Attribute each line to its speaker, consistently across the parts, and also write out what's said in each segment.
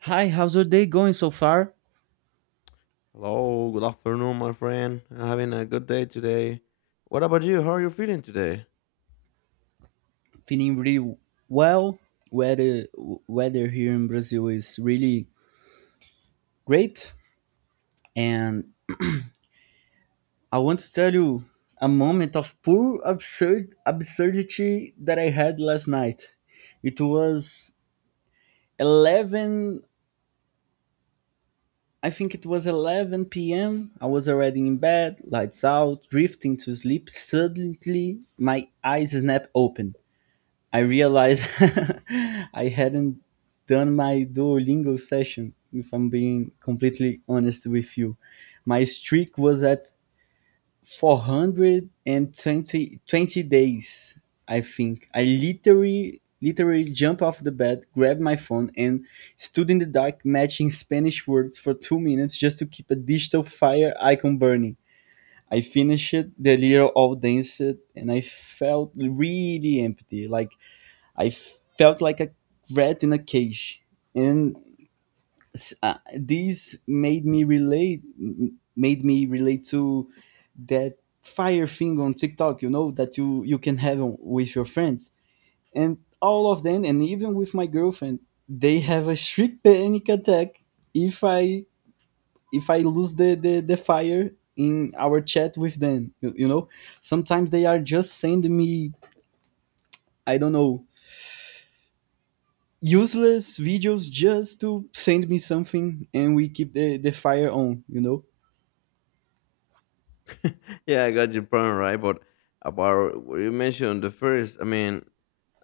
Speaker 1: Hi, how's your day going so far?
Speaker 2: Hello, good afternoon, my friend. Having a good day today. What about you? How are you feeling today?
Speaker 1: Feeling really well. Weather weather here in Brazil is really great, and I want to tell you a moment of pure absurdity that I had last night. It was 11. I think it was 11 p.m. I was already in bed, lights out, drifting to sleep. Suddenly, my eyes snap open. I realized I hadn't done my Duolingo session, if I'm being completely honest with you. My streak was at 420 20 days, I think. I literally jumped off the bed, grabbed my phone, and stood in the dark matching Spanish words for 2 minutes just to keep a digital fire icon burning. I finished the little all danced, and I felt really empty, like I felt like a rat in a cage, and this made me relate to that fire thing on TikTok. You know that you can have with your friends, and all of them, and even with my girlfriend, they have a strict panic attack if I lose the fire in our chat with them. Sometimes they are just sending me, I don't know, useless videos just to send me something, and we keep the fire on, you know?
Speaker 2: Yeah, I got your point right. But about what you mentioned the first, I mean,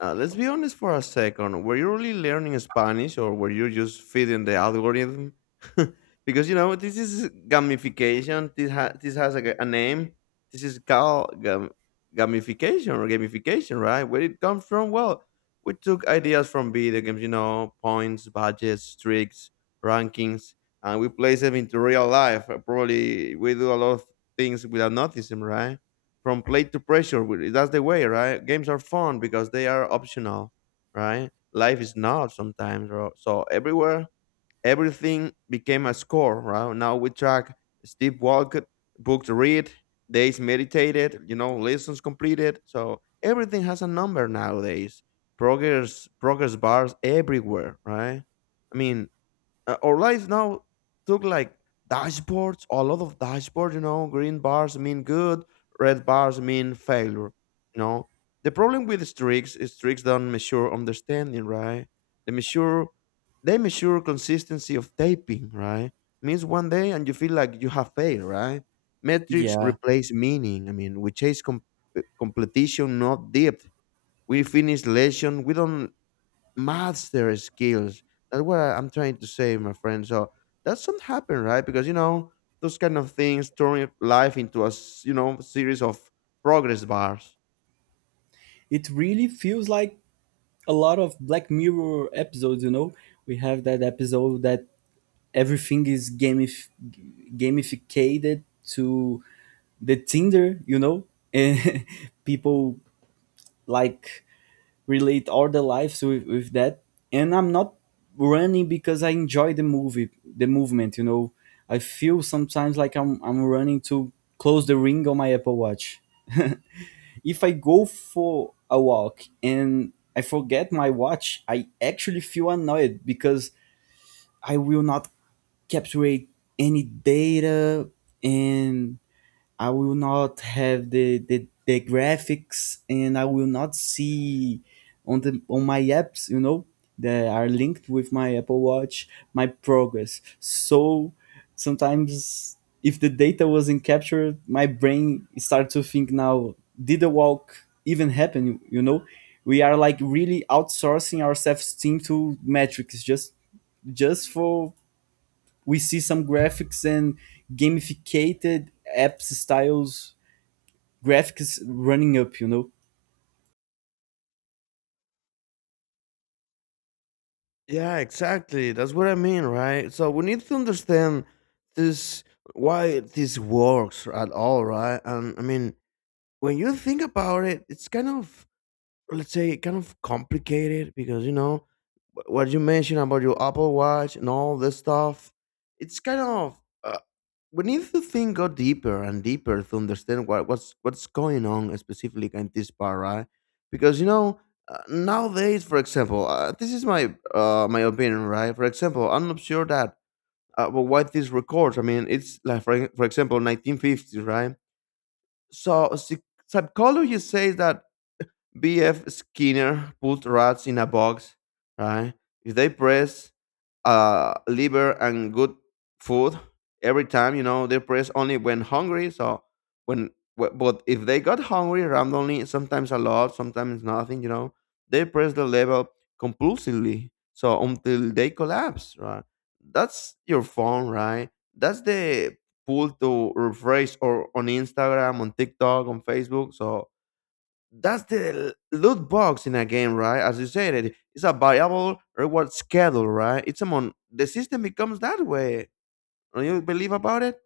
Speaker 2: uh, let's be honest for a second. Were you really learning Spanish, or were you just feeding the algorithm? Because you know this is gamification. This has a name. This is called gamification or gamification, right? Where it comes from? Well, we took ideas from video games. You know, points, budgets, tricks, rankings and we place them into real life. Probably we do a lot of things without noticing, right? From play to pressure, that's the way, right? Games are fun because they are optional, right? Life is not sometimes, bro. So everywhere, everything became a score, right? Now we track Steve Walker, book to read, days meditated, you know, lessons completed. So everything has a number nowadays. Progress, progress bars everywhere, right? I mean, our life now took like dashboards, a lot of dashboards, you know, green bars mean good, red bars mean failure, you know. The problem with streaks is streaks don't measure understanding, right? They measure they measure consistency of taping, right? Means one day and you feel like you have failed, right? Metrics
Speaker 1: Yeah.
Speaker 2: replace meaning. I mean, we chase competition, not depth. We finish lesson. We don't master skills. That's what I'm trying to say, my friend. So that doesn't happen, right? Because you know those kind of things turn your life into a you know series of progress bars.
Speaker 1: It really feels like a lot of Black Mirror episodes, you know? We have that episode that everything is gamificated to the Tinder, you know? And people like relate all the lives with that, and I'm not running because I enjoy the movement, you know. I feel sometimes like I'm running to close the ring on my Apple Watch. If I go for a walk and I forget my watch, I actually feel annoyed because I will not capture any data, and I will not have the graphics, and I will not see on my apps, you know, that are linked with my Apple Watch, my progress. So sometimes, if the data wasn't captured, my brain started to think, now, did the walk even happen? You know? We are like really outsourcing our self-esteem to metrics, just for we see some graphics and gamificated apps styles graphics running up, you know?
Speaker 2: Yeah, exactly. That's what I mean, right? So we need to understand this why this works at all, right? And I mean, when you think about it, it's kind of let's say kind of complicated because you know what you mentioned about your Apple Watch and all this stuff. It's kind of a we need to think go deeper and deeper to understand what's going on specifically in this part, right? Because you know nowadays, for example, this is my my opinion, right? For example, I'm not sure that but why these records. I mean, it's like for example, 1950s, right? So psychology says that B.F. Skinner put rats in a box, right? If they press liver and good food every time you know they press only when hungry so when but if they got hungry randomly sometimes a lot sometimes nothing you know they press the level compulsively so until they collapse right that's your phone right that's the pull to refresh or on instagram on tiktok on facebook so that's the loot box in a game, right? As you said, it's a variable reward schedule, right? It's a mon. The system becomes that way. Do you believe about it?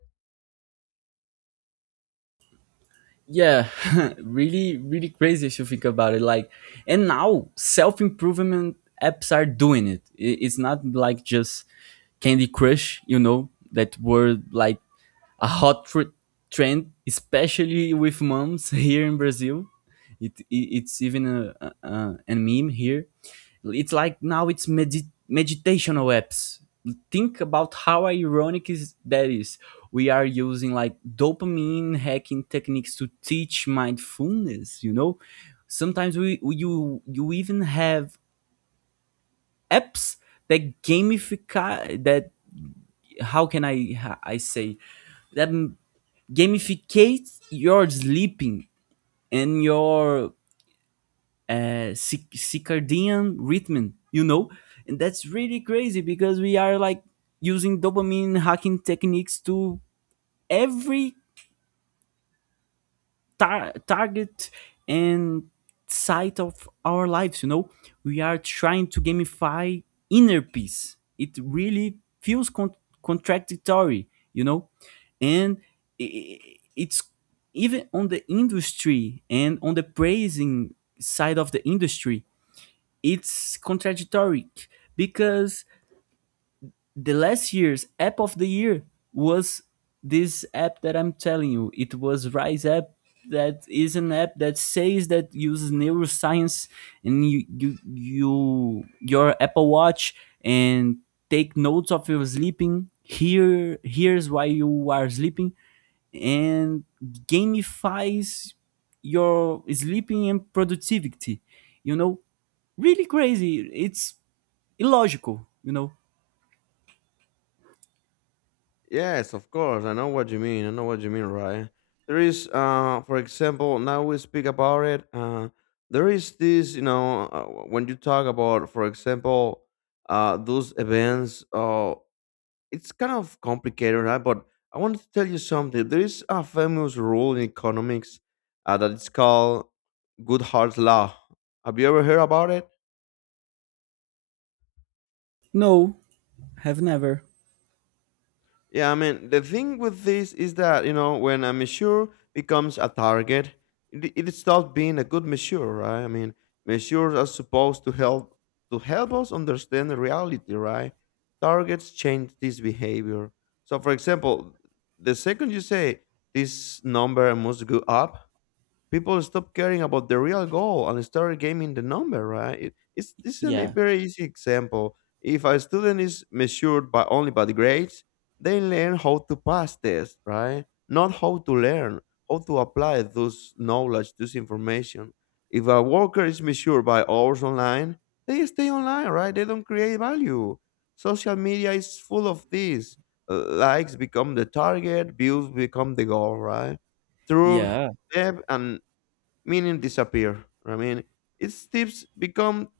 Speaker 1: Yeah. Really crazy if you think about it, like. And now self-improvement apps are doing It's not like just Candy Crush, you know, that were like a hot trend, especially with moms here in Brazil. It's even a meme here. It's like now it's meditational apps. Think about how ironic is that is. We are using like dopamine hacking techniques to teach mindfulness. You know, sometimes we you even have apps that gamify that. How can I say that gamificate your sleeping and your circadian rhythm, you know, and that's really crazy because we are like using dopamine hacking techniques to every target and side of our lives. You know, we are trying to gamify inner peace. It really feels contradictory, you know, and it's even on the industry, and on the praising side of the industry it's contradictory because the last year's app of the year was this app that I'm telling you. It was Rise app that is an app that says that uses neuroscience and your Apple Watch and take notes of your sleeping. Here's why you are sleeping, and gamifies your sleeping and productivity. You know, really crazy. It's illogical, you know?
Speaker 2: Yes, of course. I know what you mean. I know what you mean, right? For example, now we speak about it. There is this, you know, when you talk about, for example, those events. It's kind of complicated, right? But I want to tell you something. There is a famous rule in economics that it's called Goodhart's Law. Have you ever heard about it?
Speaker 1: No, have never.
Speaker 2: Yeah, I mean, the thing with this is that, you know, when a measure becomes a target, it stops being a good measure, right? I mean, measures are supposed to help us understand the reality, right? Targets change this behavior. So, for example, the second you say this number must go up, people stop caring about the real goal and start gaming the number, right? It, it's this is a
Speaker 1: Yeah.
Speaker 2: very easy example. If a student is measured by only by the grades, they learn how to pass tests, right? Not how to learn, how to apply those knowledge, this information. If a worker is measured by hours online, they stay online, right? They don't create value. Social media is full of this. Likes become the target, views become the goal, right? Through
Speaker 1: Yeah.
Speaker 2: depth and meaning disappear. I mean, its tips become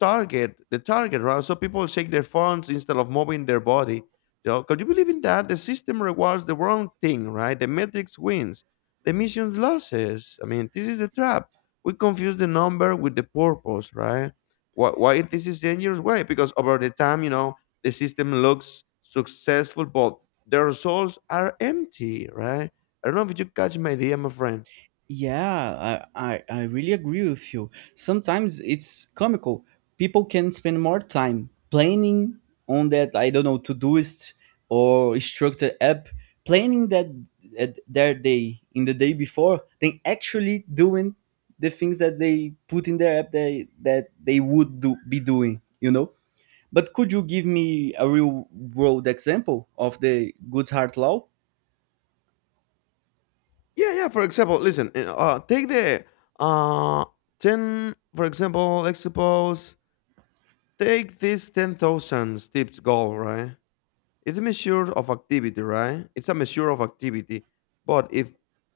Speaker 2: the target, right? So people shake their phones instead of moving their body. You know, could you believe in that? The system rewards the wrong thing, right? The metrics wins, the missions losses. I mean, this is a trap. We confuse the number with the purpose, right? Why this is dangerous way? Because over the time, you know, the system looks successful, but the results are empty, right? I don't know if you catch my idea, my friend.
Speaker 1: Yeah, I really agree with you. Sometimes it's comical. People can spend more time planning on that, I don't know, Todoist or Structure app, planning that at their day in the day before, than actually doing the things that they put in their app that they would do, be doing, you know? But could you give me a real world example of the Good Heart Law?
Speaker 2: Yeah, yeah. For example, listen. Take the uh ten. For example, let's suppose take this 10,000 steps goal, right? It's a measure of activity, right? It's a measure of activity. But if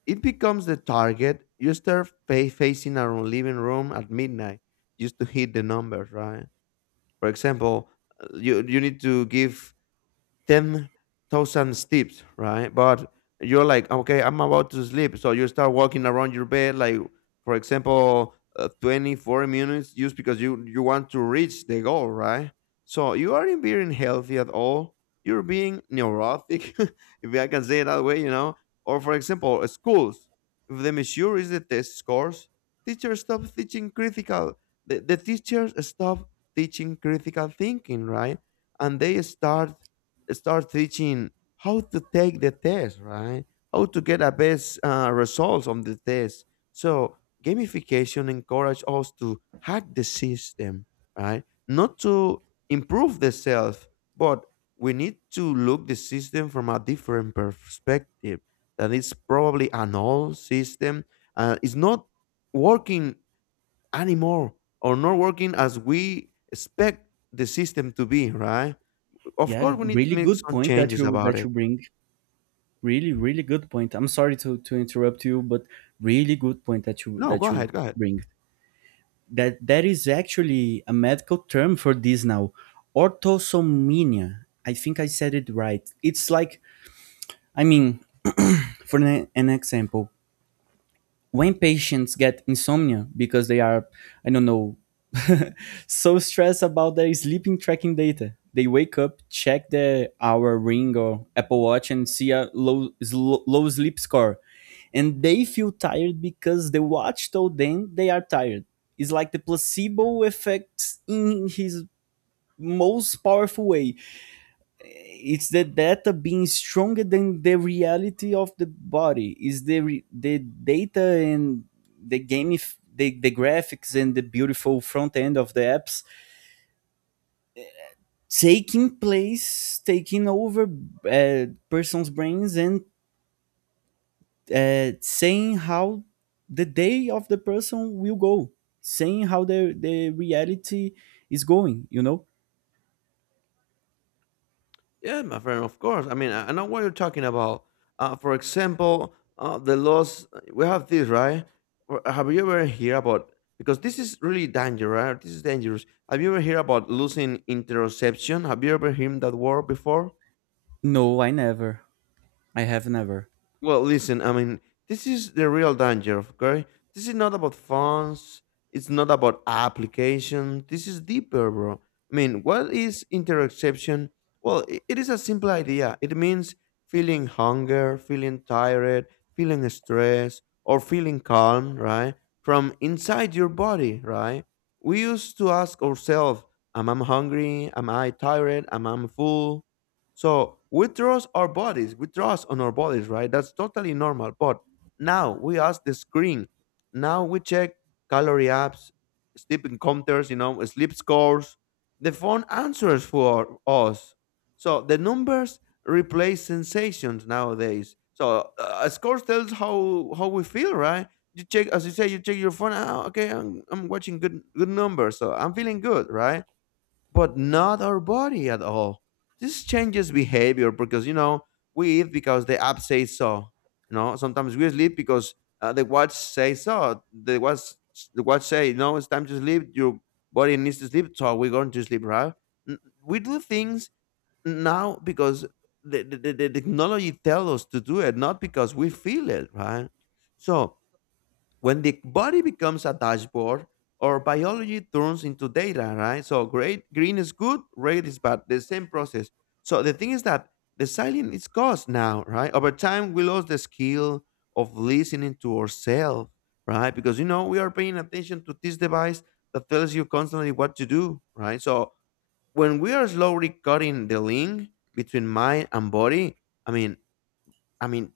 Speaker 2: it becomes the target, you start facing around living room at midnight just to hit the numbers, right? For example, you you need to give 10,000 steps, right? But you're like, okay, I'm about to sleep. So you start walking around your bed, like, for example, 24 minutes just because you want to reach the goal, right? So you aren't being healthy at all. You're being neurotic, if I can say it that way, you know? Or, for example, schools. If the measure is the test scores, teachers stop teaching critical. The teachers stop teaching critical thinking, right? And they start teaching how to take the test, right? How to get a best results on the test. So gamification encourage us to hack the system, right? Not to improve the self, but we need to look the system from a different perspective. That is probably an old system. It's not working anymore or not working as we expect the system to be, right? Of
Speaker 1: Yeah,
Speaker 2: course, we need to
Speaker 1: really
Speaker 2: make
Speaker 1: good
Speaker 2: some
Speaker 1: point that
Speaker 2: changes
Speaker 1: you
Speaker 2: about
Speaker 1: that
Speaker 2: it.
Speaker 1: you bring. Really, really good point. I'm sorry to interrupt you, but really good point that you
Speaker 2: No, go
Speaker 1: that
Speaker 2: ahead,
Speaker 1: you
Speaker 2: go ahead.
Speaker 1: bring. That is actually a medical term for this now. Orthosomnia. I think I said it right. It's like, I mean, for an example, when patients get insomnia because they are, I don't know, so stressed about their sleeping tracking data, they wake up, check their hour ring or Apple Watch, and see a low sleep score. And they feel tired because the watch told them they are tired. It's like the placebo effect in his most powerful way. It's the data being stronger than the reality of the body. Is the data, and the game, the graphics, and the beautiful front end of the apps, taking place, taking over person's brains, and saying how the day of the person will go, saying how the reality is going, you know.
Speaker 2: Yeah, my friend, of course. I mean, I know what you're talking about. For example, the laws, we have this, right? Or have you ever heard about, because this is really dangerous, right? This is dangerous. Have you ever heard about losing interception? Have you ever heard that word before?
Speaker 1: No, I have never.
Speaker 2: Well, listen, I mean, this is the real danger, okay? This is not about phones, it's not about application. This is deeper, bro. I mean, what is interoception? Well, it is a simple idea. It means feeling hunger, feeling tired, feeling stress, or feeling calm, right? From inside your body, right? We used to ask ourselves, am I hungry? Am I tired? Am I full? So we trust our bodies, we trust on our bodies, right? That's totally normal. But now we ask the screen. Now we check calorie apps, sleep counters, you know, sleep scores. The phone answers for us. So the numbers replace sensations nowadays. So a score tells how we feel, right? You check, as you say, you check your phone. Ah, okay, I'm watching good good numbers, so I'm feeling good, right? But not our body at all. This changes behavior because you know we eat because the app says so. You know sometimes we sleep because the watch says so. The watch say no, it's time to sleep. Your body needs to sleep, so we're going to sleep, right? N- We do things now because the technology tells us to do it, not because we feel it, right? So when the body becomes a dashboard, our biology turns into data, right? So great, green is good, red is bad, the same process. So the thing is that the silence is cost now, right? Over time, we lost the skill of listening to ourselves, right? Because, you know, we are paying attention to this device that tells you constantly what to do, right? So when we are slowly cutting the link between mind and body, I mean, I mean,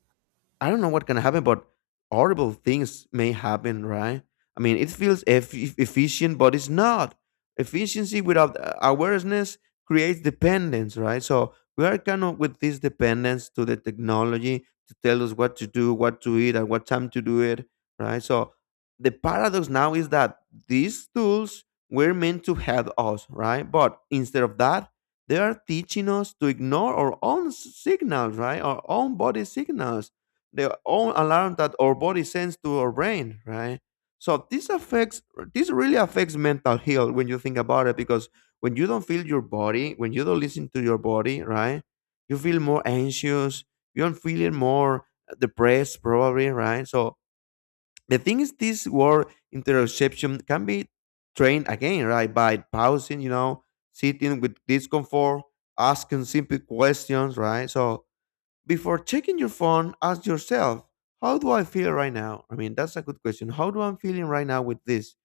Speaker 2: I don't know what can happen, but horrible things may happen, right? I mean, it feels efficient, but it's not. Efficiency without awareness creates dependence, right? So we are kind of with this dependence to the technology to tell us what to do, what to eat, at what time to do it, right? So the paradox now is that these tools were meant to help us, right? But instead of that, they are teaching us to ignore our own signals, right? Our own body signals the own alarm that our body sends to our brain, right? So this affects this really affects mental health when you think about it because when you don't feel your body, when you don't listen to your body, right? You feel more anxious, you're feeling more depressed probably, right? So the thing is this word interoception can be trained again, right? By pausing, you know, sitting with discomfort, asking simple questions, right? So before checking your phone, ask yourself, how do I feel right now? I mean, that's a good question. How do I'm feeling right now with this?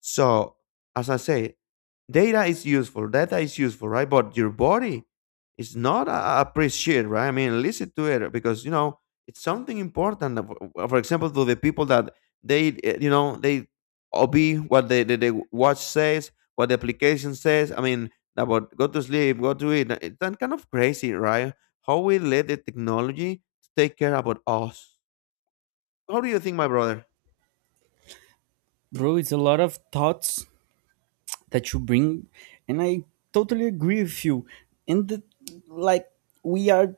Speaker 2: So, as I say, data is useful. Data is useful, right? But your body is not a appreciate, right? I mean, listen to it because you know it's something important. For example, to the people that you know, they obey what the watch says, what the application says. I mean, about go to sleep, go to eat. It's that kind of crazy, right? How we let the technology to take care about us. How do you think, my brother?
Speaker 1: Bro, it's a lot of thoughts that you bring, and I totally agree with you. And like we are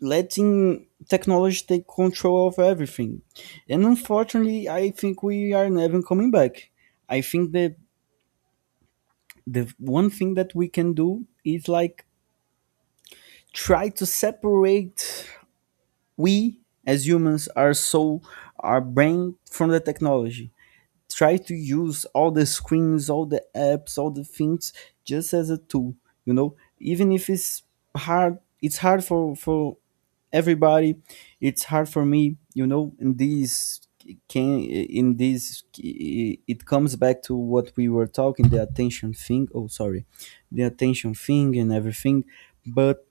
Speaker 1: letting technology take control of everything, and unfortunately I think we are never coming back. I think that the one thing that we can do is like try to separate we, as humans, our soul, our brain from the technology. Try to use all the screens, all the apps, all the things just as a tool, you know, even if it's hard, it's hard for everybody. It's hard for me, you know, in this, it comes back to what we were talking, the attention thing, oh sorry, the attention thing, and everything. But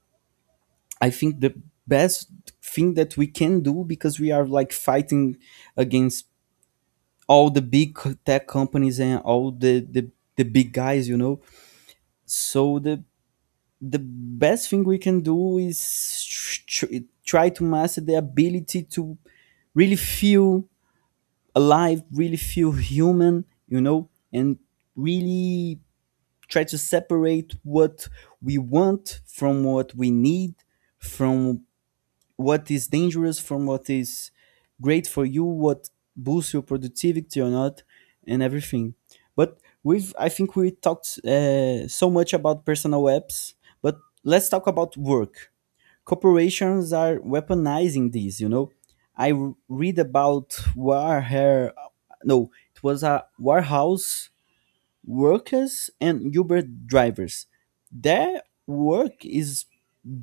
Speaker 1: I think the best thing that we can do, because we are like fighting against all the big tech companies and all the big guys, you know, so the best thing we can do is try to master the ability to really feel alive, really feel human, you know, and really try to separate what we want from what we need, from what is dangerous, from what is great for you, what boosts your productivity or not, and everything. But I think we talked so much about personal apps, but let's talk about work. Corporations are weaponizing these, you know. I read about Warhair, no, it was a warehouse workers and Uber drivers. Their work is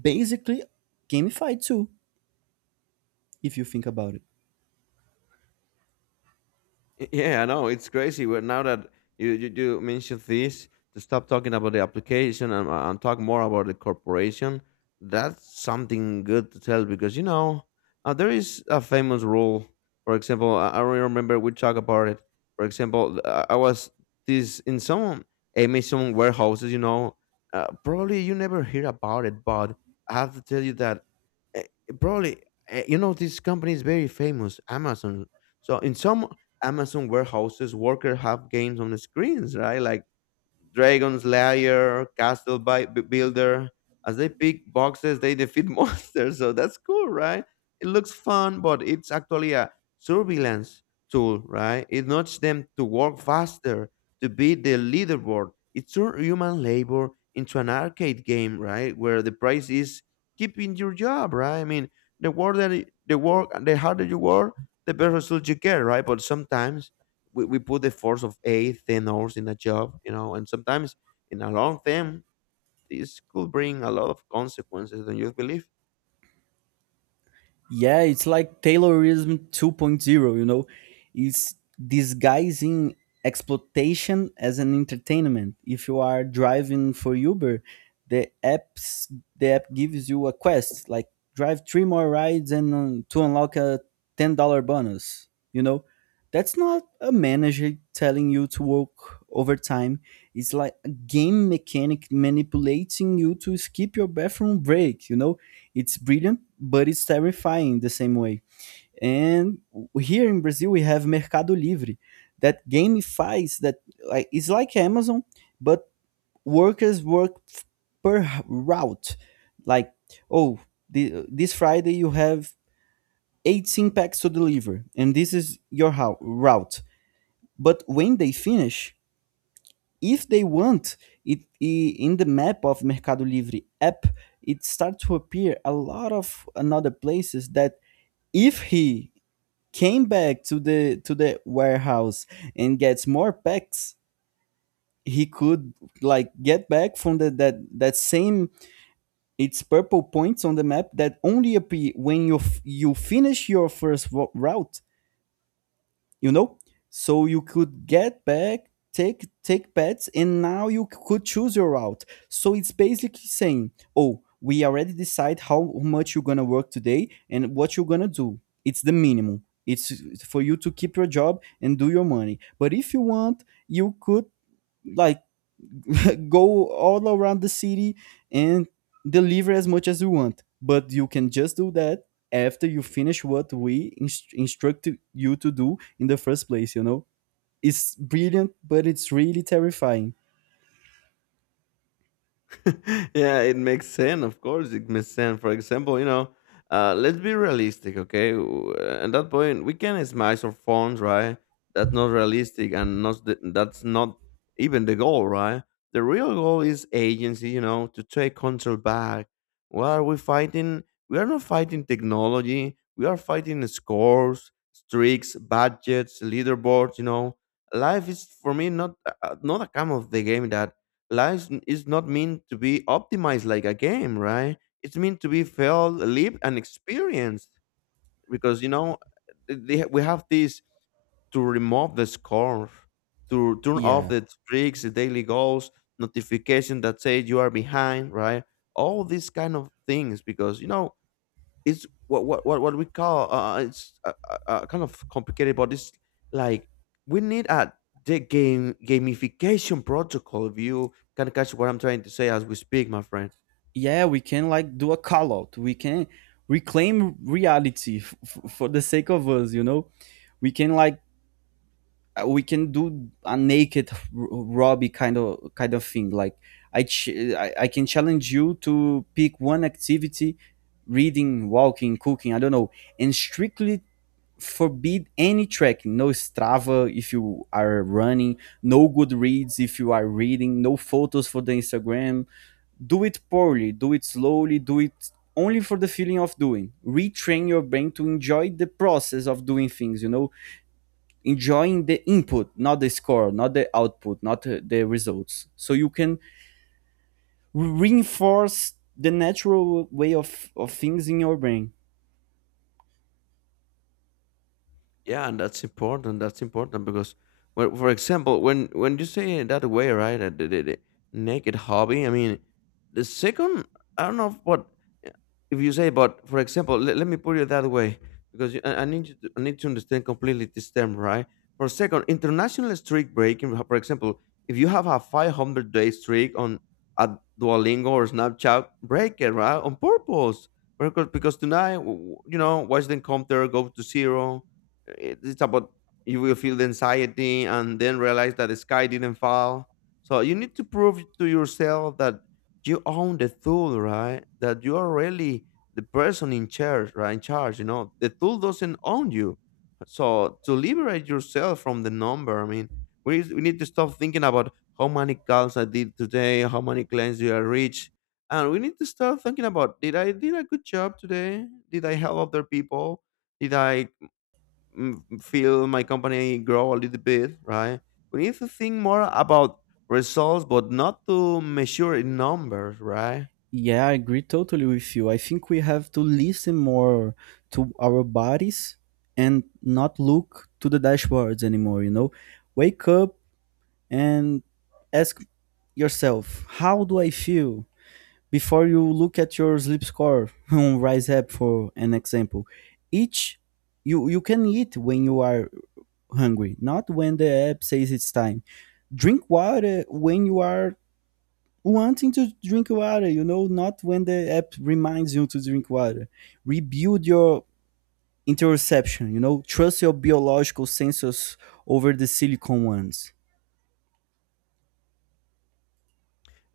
Speaker 1: basically gamified too if you think about it.
Speaker 2: Yeah, I know it's crazy. But now that you do mention this, to stop talking about the application and talk more about the corporation, that's something good to tell because you know there is a famous rule. For example, I remember we talked about it. For example, I was this in some Amazon warehouses. You know, probably you never hear about it, but I have to tell you that uh, probably you know this company is very famous, Amazon. So in some Amazon warehouses, workers have games on the screens, right? Like Dragon Slayer, Castle Builder. As they pick boxes, they defeat monsters. So that's cool, right? It looks fun, but it's actually a surveillance tool, right? It nudges them to work faster, to beat the leaderboard. It turns human labor into an arcade game, right? Where the prize is keeping your job, right? I mean, the work, the harder you work, the better result you get, right? But sometimes we put the force of 8, 10 hours in a job, you know, and sometimes in a long term, this could bring a lot of consequences, don't you believe?
Speaker 1: Yeah, it's like Taylorism 2.0, you know? It's disguising exploitation as an entertainment. If you are driving for Uber, the apps the app gives you a quest like drive three more rides, and to unlock a $10 bonus, you know? That's not a manager telling you to work overtime. It's like a game mechanic manipulating you to skip your bathroom break, you know? It's brilliant, but it's terrifying the same way. And here in Brazil, we have Mercado Livre that gamifies that, like it's like Amazon, but workers work per route. Like, oh, this Friday you have 18 packs to deliver, and this is your how, route. But when they finish, if they want, in the map of Mercado Livre app, it starts to appear a lot of another places that if he came back to the warehouse and gets more packs, he could like get back from the that same, it's purple points on the map that only appear when you you finish your first route, you know. So you could get back, take pets, and now you could choose your route, so it's basically saying, oh, we already decide how much you're gonna work today and what you're gonna do. It's the minimum, it's for you to keep your job and do your money, but if you want, you could like go all around the city and deliver as much as you want. But you can just do that after you finish what we instructed you to do in the first place, you know? It's brilliant, but it's really terrifying.
Speaker 2: Yeah, it makes sense. Of course, it makes sense. For example, you know, let's be realistic, okay? At that point, we can smash our phones, right? That's not realistic, and not the, that's not even the goal, right? The real goal is agency, you know, to take control back. What are we fighting? We are not fighting technology. We are fighting scores, streaks, budgets, leaderboards. You know, life is for me not a come of the game that is not meant to be optimized like a game, right? It's meant to be felt, lived, and experienced. Because you know, we have this to remove the score, to turn off
Speaker 1: Yeah.
Speaker 2: the streaks, the daily goals, notification that say you are behind, right? All these kind of things, because you know it's what we call it's kind of complicated but it's like we need a the game gamification protocol if you can catch what I'm trying to say as we speak my friend.
Speaker 1: Yeah, we can like do a call out. We can reclaim reality for the sake of us, you know? We can like we can do a naked Robbie kind of thing. Like I, ch- I can challenge you to pick one activity, reading, walking, cooking. I don't know, and strictly forbid any tracking. No Strava if you are running. No Goodreads if you are reading. No photos for the Instagram. Do it poorly. Do it slowly. Do it only for the feeling of doing. Retrain your brain to enjoy the process of doing things, you know. Enjoying the input, not the score, not the output, not the results, so you can reinforce the natural way of things in your brain.
Speaker 2: Yeah, and that's important. That's important because, well, for example, when you say it that way, right, the naked hobby. I mean, the second, I don't know what if you say, but for example, let me put it that way because I need you to, I need to understand completely this term, right? For a second, international streak breaking. For example, if you have a 500-day streak on a Duolingo or Snapchat, break it, right, on purpose. Because tonight, you know, watch them come there, go to zero. It- it's about you will feel the anxiety and then realize that the sky didn't fall, so you need to prove to yourself that you own the tool, right? That you are really the person in charge, right? In charge, you know, the tool doesn't own you. So to liberate yourself from the number, I mean, we need to stop thinking about how many calls I did today, how many clients did I reach, and we need to start thinking about did I did a good job today, did I help other people, did I feel my company grow a little bit, right? We need to think more about results, but not to measure in numbers, right?
Speaker 1: Yeah, I agree totally with you. I think we have to listen more to our bodies, and not look to the dashboards anymore, you know. Wake up and ask yourself, how do I feel before you look at your sleep score on Rise App, for an example. Each you can eat when you are hungry, not when the app says it's time. Drink water when you are wanting to drink water, you know, not when the app reminds you to drink water. Rebuild your interception, you know, trust your biological sensors over the silicon ones.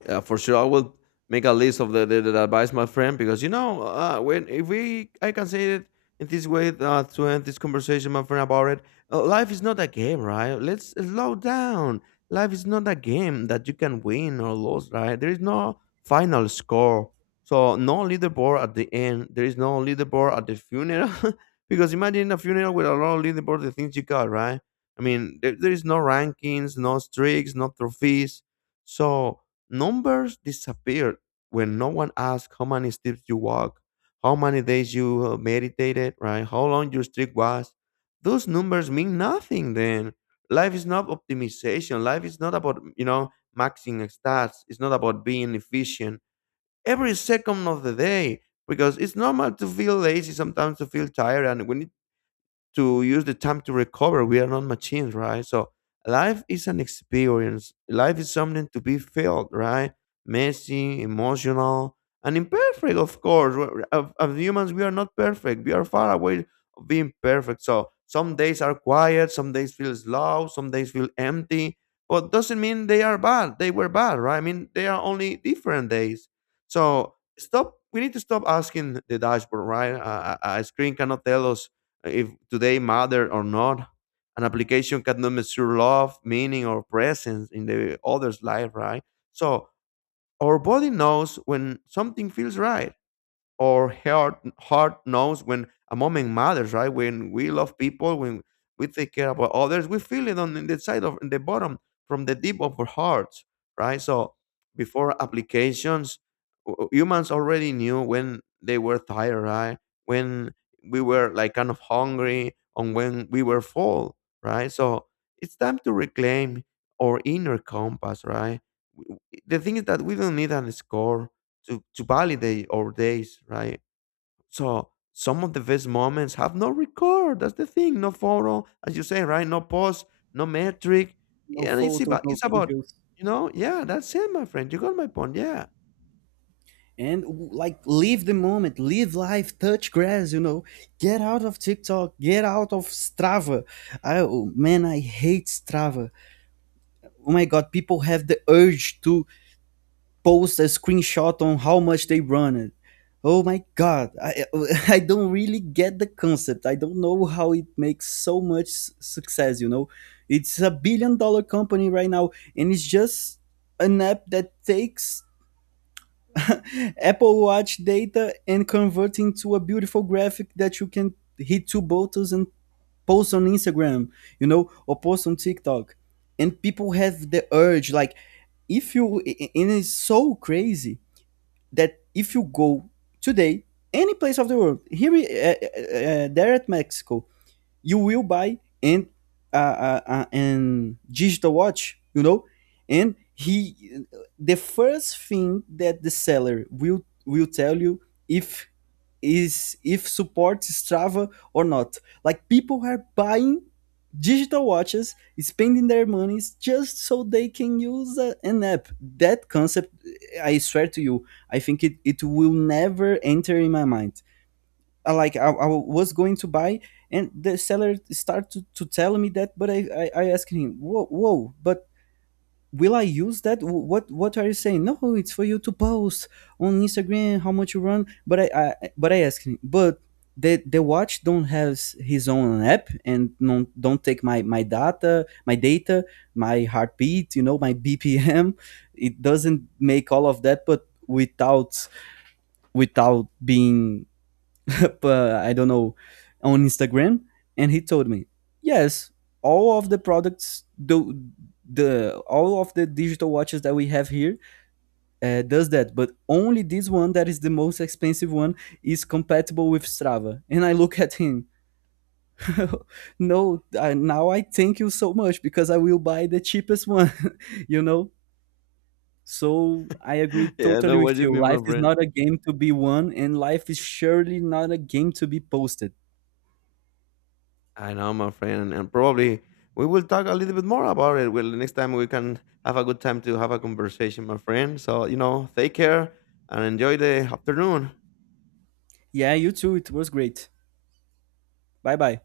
Speaker 2: Yeah, for sure. I will make a list of the advice, my friend, because you know, when if we I can say it in this way to end this conversation, my friend, about it. Life is not a game, right? Let's slow down. Life is not a game that you can win or lose, right? There is no final score. So no leaderboard at the end. There is no leaderboard at the funeral. Because imagine a funeral with a lot of leaderboard, the things you got, right? I mean, there is no rankings, no streaks, no trophies. So numbers disappeared when no one asked how many steps you walk, how many days you meditated, right? How long your streak was. Those numbers mean nothing then. Life is not optimization. Life is not about, you know, maxing stats. It's not about being efficient every second of the day because it's normal to feel lazy, sometimes to feel tired. And when to use the time to recover. We are not machines, right? So life is an experience. Life is something to be felt, right? Messy, emotional, and imperfect, of course. As humans, we are not perfect. We are far away of being perfect. So some days are quiet, some days feel slow, some days feel empty. But doesn't mean they are bad. They were bad, right? I mean, they are only different days. So stop. We need to stop asking the dashboard, right? A screen cannot tell us if today matter or not. An application cannot measure love, meaning, or presence in the other's life, right? So our body knows when something feels right. Our heart knows when a moment matters, right? When we love people, when we take care about others, we feel it on the side of in the bottom from the deep of our hearts, right? So before applications, humans already knew when they were tired, right? When we were like kind of hungry, and when we were full, right? So it's time to reclaim our inner compass, right? The thing is that we don't need an score to validate our days, right? So some of the best moments have no record. That's the thing. No photo, as you say, right? No post, no metric.
Speaker 1: No
Speaker 2: Yeah, and it's
Speaker 1: photos,
Speaker 2: about
Speaker 1: no
Speaker 2: it's about
Speaker 1: videos.
Speaker 2: you know, yeah, that's it, my friend. You got my point, yeah.
Speaker 1: And like live the moment, live life, touch grass, you know. Get out of TikTok, get out of Strava. I Oh, man, I hate Strava. Oh my God, people have the urge to post a screenshot on how much they run it. Oh my God, I I don't really get the concept. I don't know how it makes so much success, you know. It's a billion dollar company right now, and it's just an app that takes Apple Watch data and converting to a beautiful graphic that you can hit two buttons and post on Instagram, you know, or post on TikTok. And people have the urge, like, if you, and it's so crazy that if you go today, any place of the world, here, there at Mexico, you will buy and and digital watch, you know. And he the first thing that the seller will tell you if, is if supports Strava or not. Like people are buying digital watches, spending their monies just so they can use an app that concept. I swear to you, I think it will never enter in my mind. I was going to buy, and the seller started to tell me that, but I asked him, whoa whoa, but will I use that? What are you saying? No, it's for you to post on Instagram how much you run, but I asked him, but the watch don't have his own app, and don't take my data, my heartbeat, you know, my BPM. It doesn't make all of that, but without being I don't know, on Instagram. And he told me, yes, all of the products do the all of the digital watches that we have here does that, but only this one that is the most expensive one is compatible with Strava. And I look at him, no, now I thank you so much because I will buy the cheapest one, you know. So I agree
Speaker 2: Yeah, I
Speaker 1: totally
Speaker 2: know what
Speaker 1: with
Speaker 2: you
Speaker 1: you.
Speaker 2: mean, my
Speaker 1: Life is
Speaker 2: friend.
Speaker 1: not a game to be won, and life is surely not a game to be posted.
Speaker 2: I know, my friend, and probably we will talk a little bit more about it. Well, the next time we can have a good time to have a conversation, my friend. So you know, take care and enjoy the afternoon.
Speaker 1: Yeah, you too. It was great. Bye bye.